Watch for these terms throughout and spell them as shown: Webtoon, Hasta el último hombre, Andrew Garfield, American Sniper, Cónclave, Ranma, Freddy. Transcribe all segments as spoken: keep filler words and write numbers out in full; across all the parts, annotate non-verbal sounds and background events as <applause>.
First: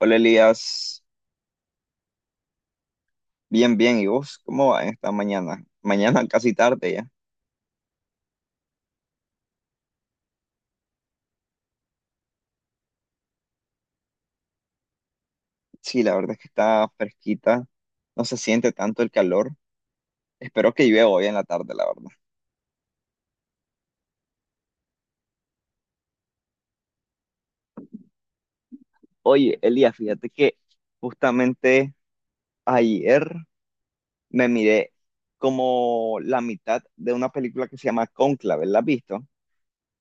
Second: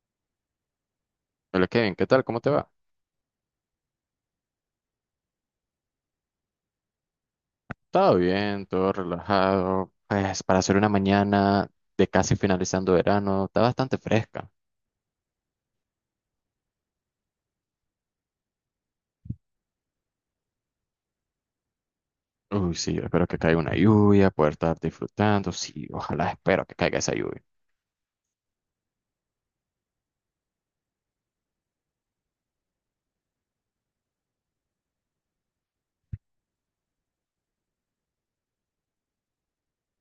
Hola Elías, Hola Kevin, ¿qué tal? ¿Cómo te va? bien, bien. ¿Y vos cómo va esta mañana? Mañana <laughs> casi tarde ya. Todo bien, todo relajado. Pues para hacer una mañana de casi finalizando verano, está bastante fresca. Sí, la verdad es que está fresquita, no se siente tanto el calor. Espero que llueva hoy en la tarde, la verdad. Uy, sí, yo espero que caiga una lluvia, poder estar disfrutando. Sí, ojalá espero que caiga esa lluvia. Oye, Elías, fíjate que justamente ayer me miré como la mitad de una película que se llama Cónclave, ¿la has visto?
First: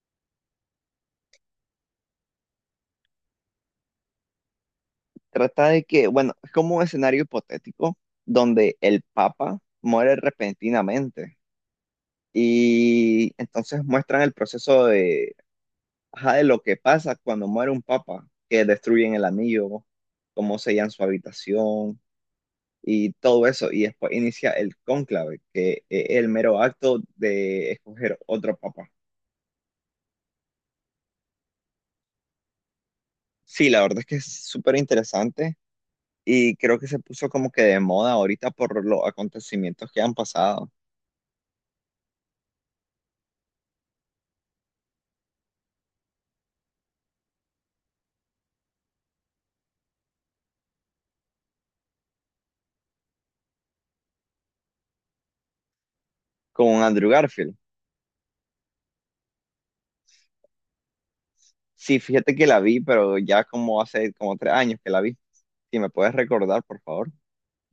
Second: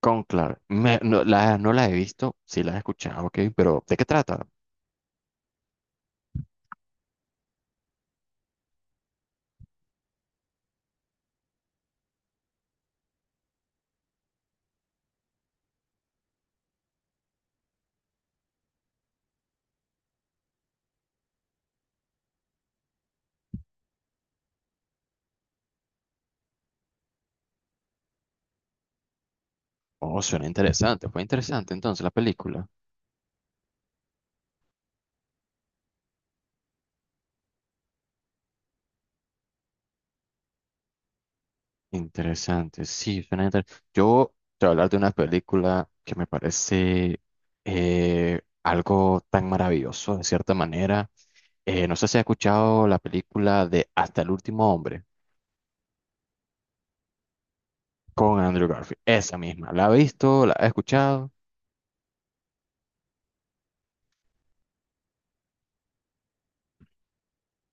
Con claro, no, la, no la he visto, sí la he escuchado, ok, pero ¿de qué trata? Trata de que, bueno, es como un escenario hipotético donde el Papa muere repentinamente. Y entonces muestran el proceso, ajá, de lo que pasa cuando muere un papa, que destruyen el anillo, cómo sellan su habitación y todo eso. Y después inicia el cónclave, que es el mero acto de escoger otro papa. Oh, suena interesante, fue interesante entonces la película. Sí, la verdad es que es súper interesante y creo que se puso como que de moda ahorita por los acontecimientos que han pasado Interesante, sí, suena inter- yo te voy a hablar de una película que me parece eh, algo tan maravilloso, de cierta manera. Eh, no sé si has escuchado la película de Hasta el último hombre con Andrew Garfield. con Andrew Garfield, esa misma. ¿La has visto? ¿La has escuchado? Sí, fíjate que la vi, pero ya como hace como tres años que la vi. Si me puedes recordar, por favor.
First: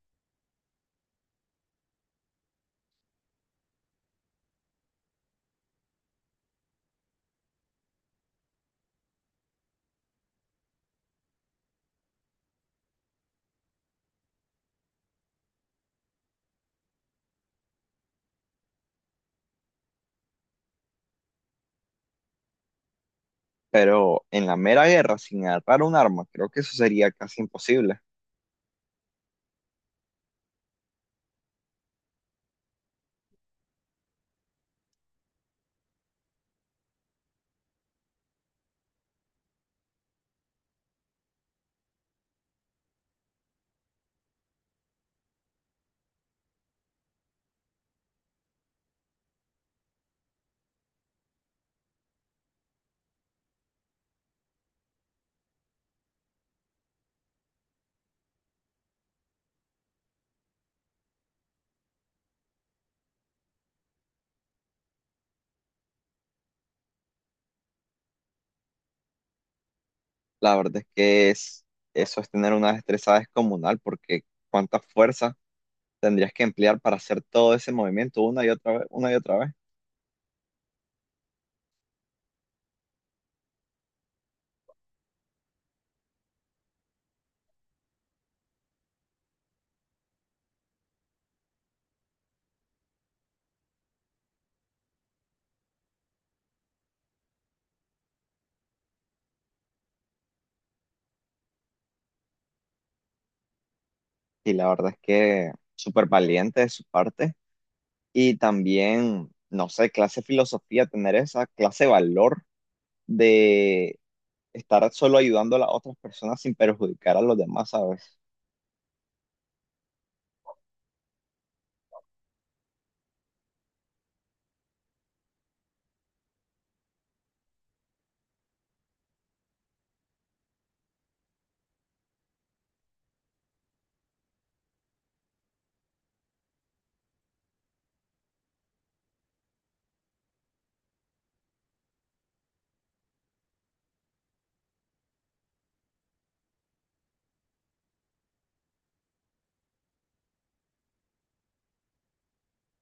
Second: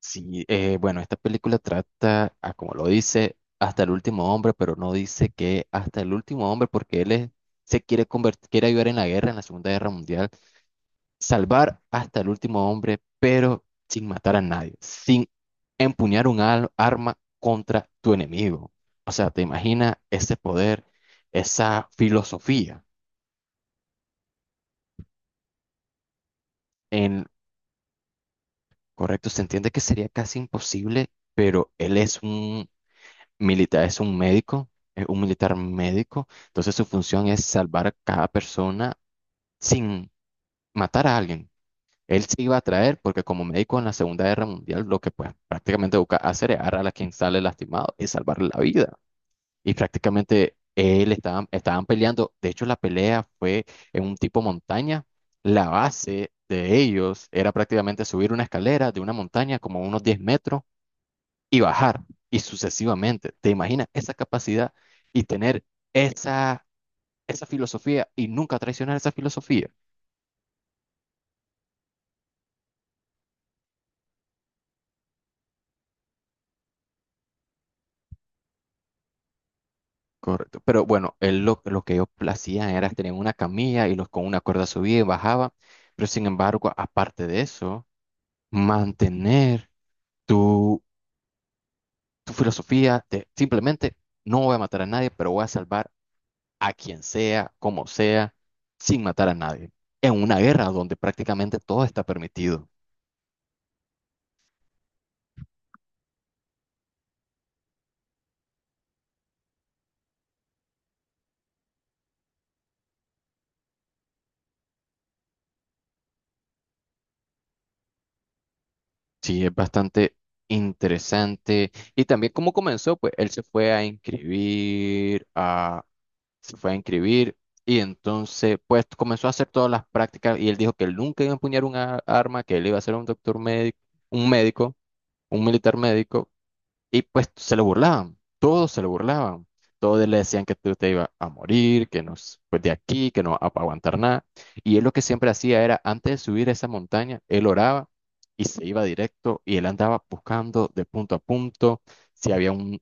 Sí, eh, bueno, esta película trata, a, como lo dice, hasta el último hombre, pero no dice que hasta el último hombre porque él es- se quiere convertir, quiere ayudar en la guerra, en la Segunda Guerra Mundial, salvar hasta el último hombre, pero sin matar a nadie, sin empuñar un al- arma contra tu enemigo. O sea, te imaginas ese poder, esa filosofía. Pero en la mera guerra, sin agarrar un arma, creo que eso sería En casi imposible. correcto, se entiende que sería casi imposible, pero él es un militar, es un médico, es un militar médico, entonces su función es salvar a cada persona sin matar a alguien. Él sí iba a traer, porque como médico en la Segunda Guerra Mundial, lo que pues prácticamente busca hacer es agarrar a quien sale lastimado y salvarle la vida. Y prácticamente él estaban, estaban peleando. De hecho, la pelea fue en un tipo montaña. La base de ellos era prácticamente subir una escalera de una montaña como unos diez metros y bajar, y sucesivamente. ¿Te imaginas esa capacidad y tener esa, esa filosofía y nunca traicionar esa filosofía? La verdad es que es, eso es tener una destreza descomunal, porque cuánta fuerza tendrías que emplear para hacer todo ese movimiento una y otra vez, una y otra vez. Correcto. Pero bueno, él lo, lo que ellos hacían era tener una camilla y los con una cuerda subía y bajaba. Pero sin embargo, aparte de eso, mantener tu, tu filosofía de simplemente no voy a matar a nadie, pero voy a salvar a quien sea, como sea, sin matar a nadie. En una guerra donde prácticamente todo está permitido. Y la verdad es que súper valiente de su parte. Y también, no sé, clase de filosofía, tener esa clase de valor de estar solo ayudando a las otras personas sin perjudicar a los demás, ¿sabes? Sí, es bastante interesante. Y también cómo comenzó, pues él se fue a inscribir se fue a inscribir y entonces pues comenzó a hacer todas las prácticas y él dijo que él nunca iba a empuñar un arma, que él iba a ser un doctor médico, un médico, un militar médico, y pues se lo burlaban, todos se lo burlaban, todos le decían que tú te ibas a morir, que no, s- pues de aquí, que no vas a aguantar nada, y él lo que siempre hacía era antes de subir esa montaña, él oraba y se iba directo y él andaba buscando de punto a punto si había un,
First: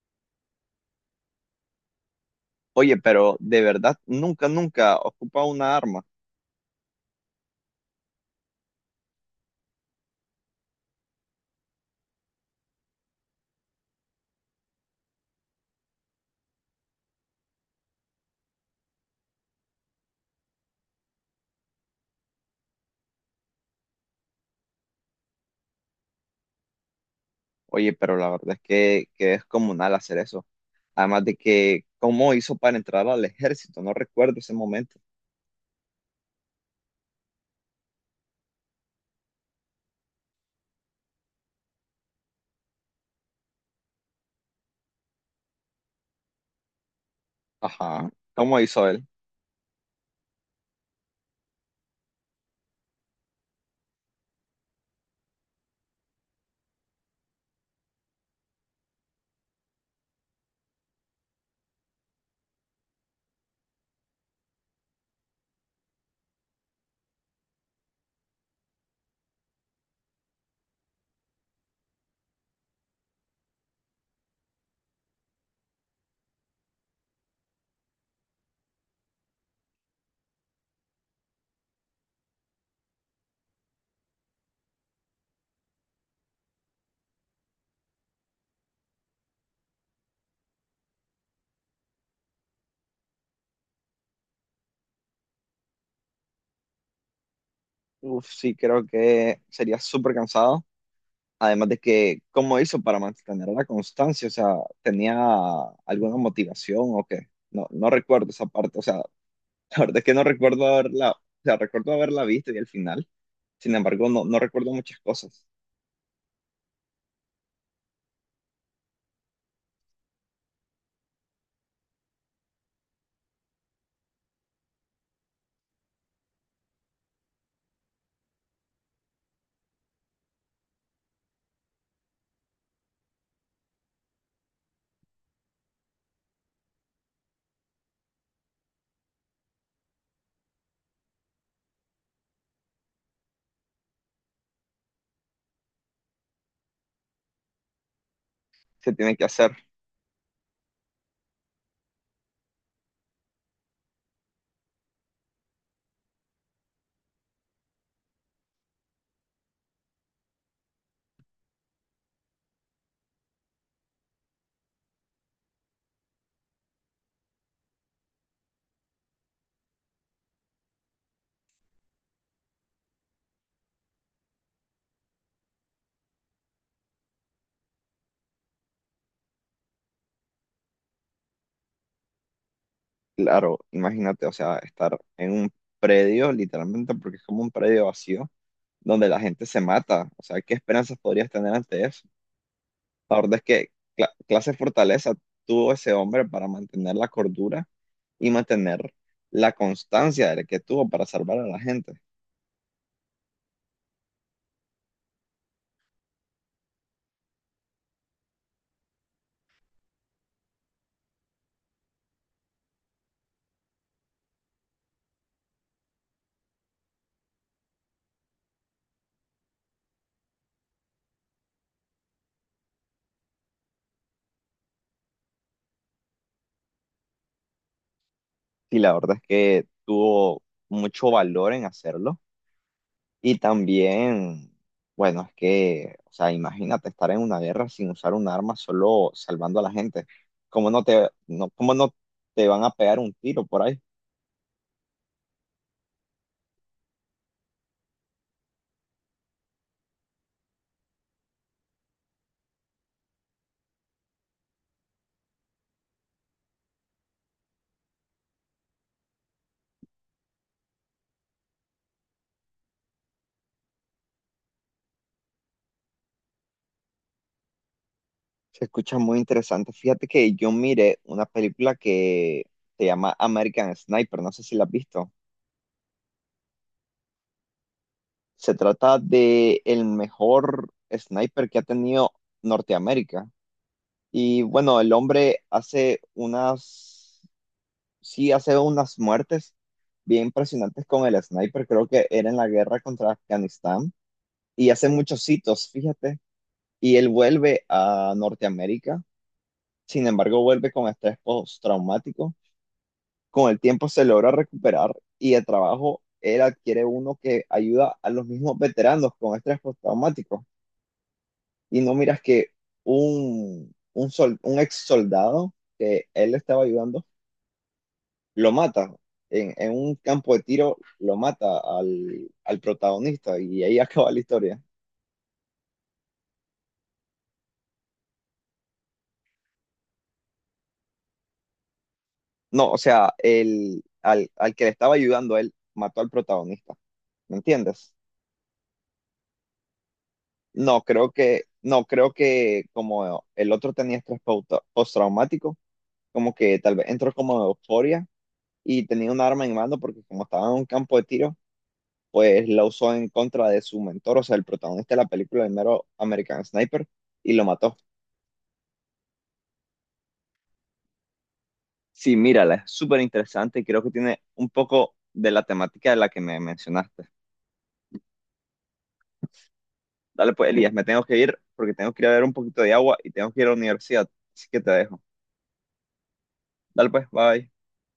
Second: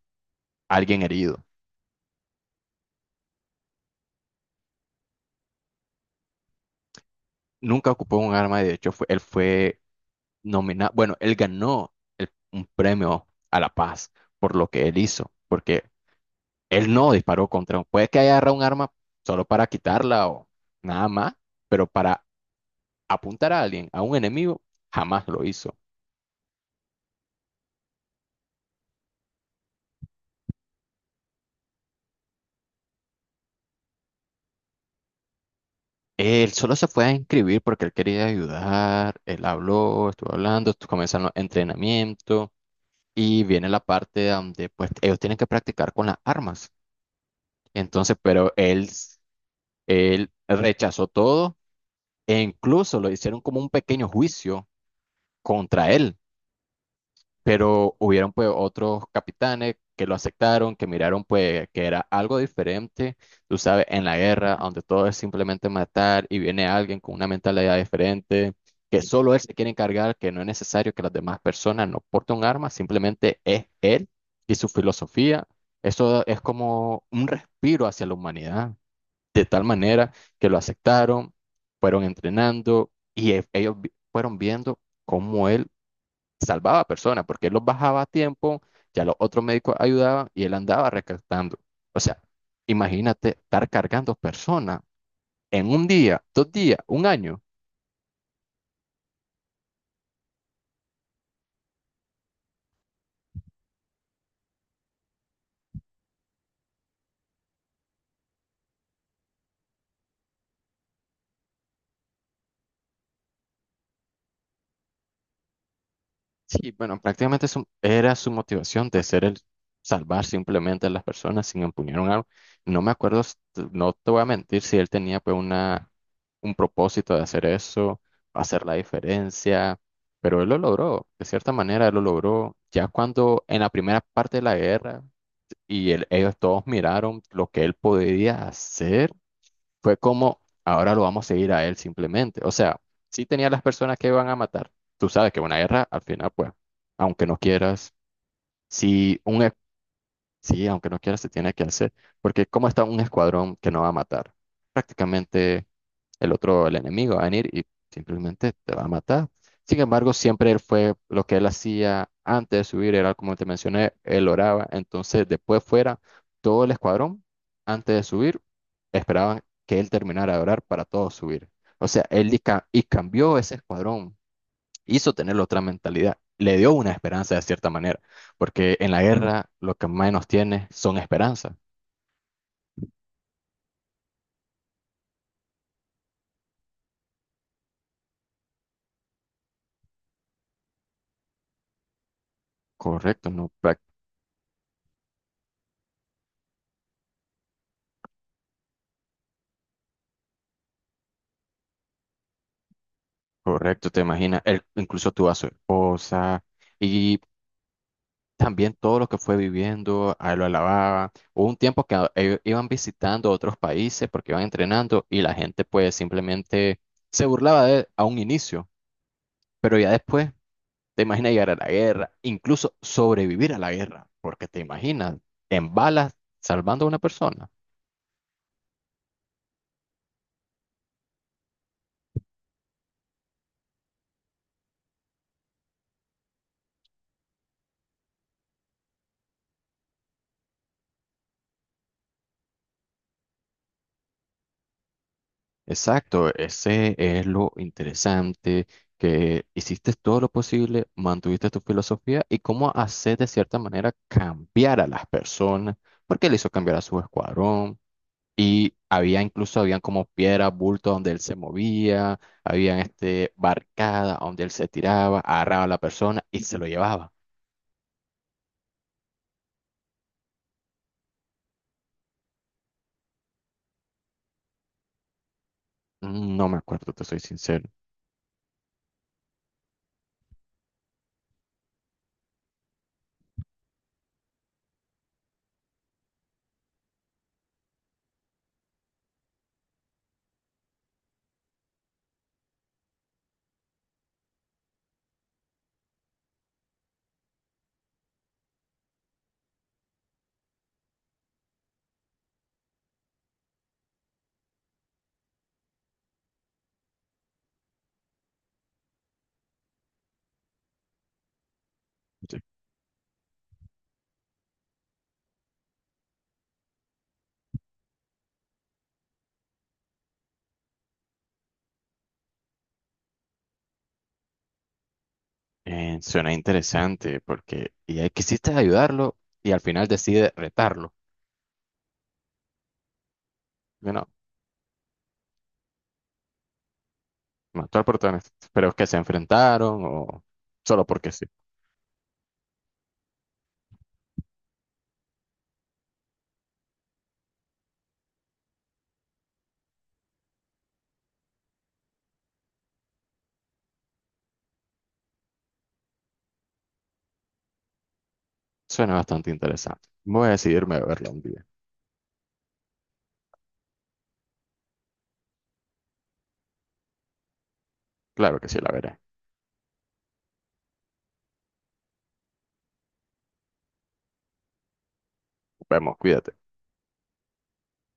alguien herido. Oye, pero de verdad, nunca, nunca ocupa una arma. Nunca ocupó un arma, y de hecho fue, él fue nomina- bueno, él ganó el- un premio a la paz por lo que él hizo, porque él no disparó contra un... Puede que haya agarrado un arma solo para quitarla o nada más, pero para apuntar a alguien, a un enemigo, jamás lo hizo. Oye, pero la verdad es que, que es comunal hacer eso. Además de que, ¿cómo hizo para entrar al ejército? No recuerdo ese momento. Él solo se fue a inscribir porque él quería ayudar, él habló, estuvo hablando, estu- comenzaron los entrenamientos y viene la parte donde pues ellos tienen que practicar con las armas. Ajá. Entonces, pero ¿Cómo hizo él, él? él rechazó todo. E incluso lo hicieron como un pequeño juicio contra él, pero hubieron pues otros capitanes que lo aceptaron, que miraron pues que era algo diferente, tú sabes, en la guerra, donde todo es simplemente matar y viene alguien con una mentalidad diferente, que solo él se quiere encargar, que no es necesario que las demás personas no porten un arma, simplemente es él y su filosofía. Eso es como un respiro hacia la humanidad de tal manera que lo aceptaron, fueron entrenando y e- ellos vi- fueron viendo cómo él salvaba a personas, porque él los bajaba a tiempo, ya los otros médicos ayudaban y él andaba rescatando. O sea, imagínate estar cargando personas en un día, dos días, un año. Uf, sí, creo que sería súper cansado. Además de que, ¿cómo hizo para mantener la constancia? O sea, ¿tenía alguna motivación o qué? No, no recuerdo esa parte. O sea, <laughs> la verdad es que no recuerdo haberla, o sea, recuerdo haberla visto y el final. Sin embargo, no, no recuerdo muchas cosas Sí, bueno, prácticamente su- era su motivación de ser el salvar simplemente a las personas sin empuñar un arma. No me acuerdo, s- t- no te voy a mentir si él tenía pues una, un propósito de hacer eso, hacer la diferencia, pero él lo logró, de cierta manera él lo logró. Ya cuando en la primera parte de la guerra y él- ellos todos miraron lo que él podía hacer, fue como ahora lo vamos a seguir a él simplemente. O sea, sí tenía las personas que iban a matar. Tú sabes que una guerra, al final, pues, aunque no quieras, que tiene si que un, e- hacer. sí, aunque no quieras, se tiene que hacer. Porque ¿cómo está un escuadrón que no va a matar? Prácticamente el otro, el enemigo, va a venir y simplemente te va a matar. Sin embargo, siempre él fue lo que él hacía antes de subir, era como te mencioné, él oraba. Entonces, después fuera todo el escuadrón, antes de subir, esperaban que él terminara de orar para todos subir. O sea, él y, ca- y cambió ese escuadrón, hizo tener otra mentalidad, le dio una esperanza de cierta manera, porque en la guerra lo que menos tiene son esperanzas. Claro, imagínate, o sea, estar en un predio, literalmente, porque es como un predio vacío, donde la gente se mata. O sea, ¿qué esperanzas podrías tener ante eso? La Correcto, verdad es ¿no? que cla- clase de fortaleza tuvo ese hombre para mantener la cordura y mantener la constancia de que tuvo para salvar a la gente. Correcto, te imaginas, él, incluso tuvo a su esposa y también todo lo que fue viviendo, a él lo alababa. Hubo un tiempo que a- ellos iban visitando otros países porque iban entrenando y la gente pues simplemente se burlaba de él a un inicio, pero ya después te imaginas llegar a la guerra, incluso sobrevivir a la guerra, porque te imaginas en balas salvando a una persona. Y la verdad es que tuvo mucho valor en hacerlo. Y también, bueno, es que, o sea, imagínate estar en una guerra sin usar un arma, solo salvando a la gente. ¿Cómo no te, no, cómo no te van a pegar un tiro por ahí? Exacto, ese es lo interesante, que hiciste todo lo posible, mantuviste tu filosofía y cómo hacer de cierta manera cambiar a las personas, porque él hizo cambiar a su escuadrón y había incluso, habían como piedras, bultos donde él se movía, habían este, barcada donde él se tiraba, agarraba a la persona y se lo llevaba. Se escucha muy interesante. Fíjate que yo miré una película que se llama American Sniper, no sé si la has visto. Mm, no me acuerdo, te soy sincero. Se trata de el mejor sniper que ha tenido Norteamérica. Y bueno, el hombre hace unas sí hace unas muertes bien impresionantes con el sniper, creo que era en la guerra contra Afganistán, y hace muchos hitos, fíjate, y él vuelve a Norteamérica, sin embargo vuelve con estrés postraumático. Con el tiempo se logra recuperar y de trabajo él adquiere uno que ayuda a los mismos veteranos con estrés postraumático, y no miras Sí. que un, un, sol, un ex soldado que él estaba ayudando lo mata. En, en un campo de tiro lo mata al, al protagonista y ahí <laughs> acaba la historia. Eh, suena interesante porque y, ahí quisiste ayudarlo y al final decide retarlo. No, o sea, el, al, al que le estaba ayudando a él mató al protagonista. ¿Me Mató al entiendes? protagonista. Pero es que se enfrentaron o No, solo creo porque sí. que, no, creo que como el otro tenía estrés pauta- postraumático, como que tal vez entró como de euforia y tenía un arma en mano porque como estaba en un campo de tiro, pues la usó en contra de su mentor, o sea, el protagonista de la película, el mero American Sniper, y lo mató. Suena bastante interesante. Voy a decidirme a verla un día. Sí, mírala, es súper interesante y creo que tiene un poco de la temática de la que me mencionaste. Claro que sí, la veré. Dale pues, Elías, me tengo que ir porque tengo que ir a ver un poquito de agua y tengo que ir a la universidad, así que te dejo. Vemos, cuídate. Dale pues, bye.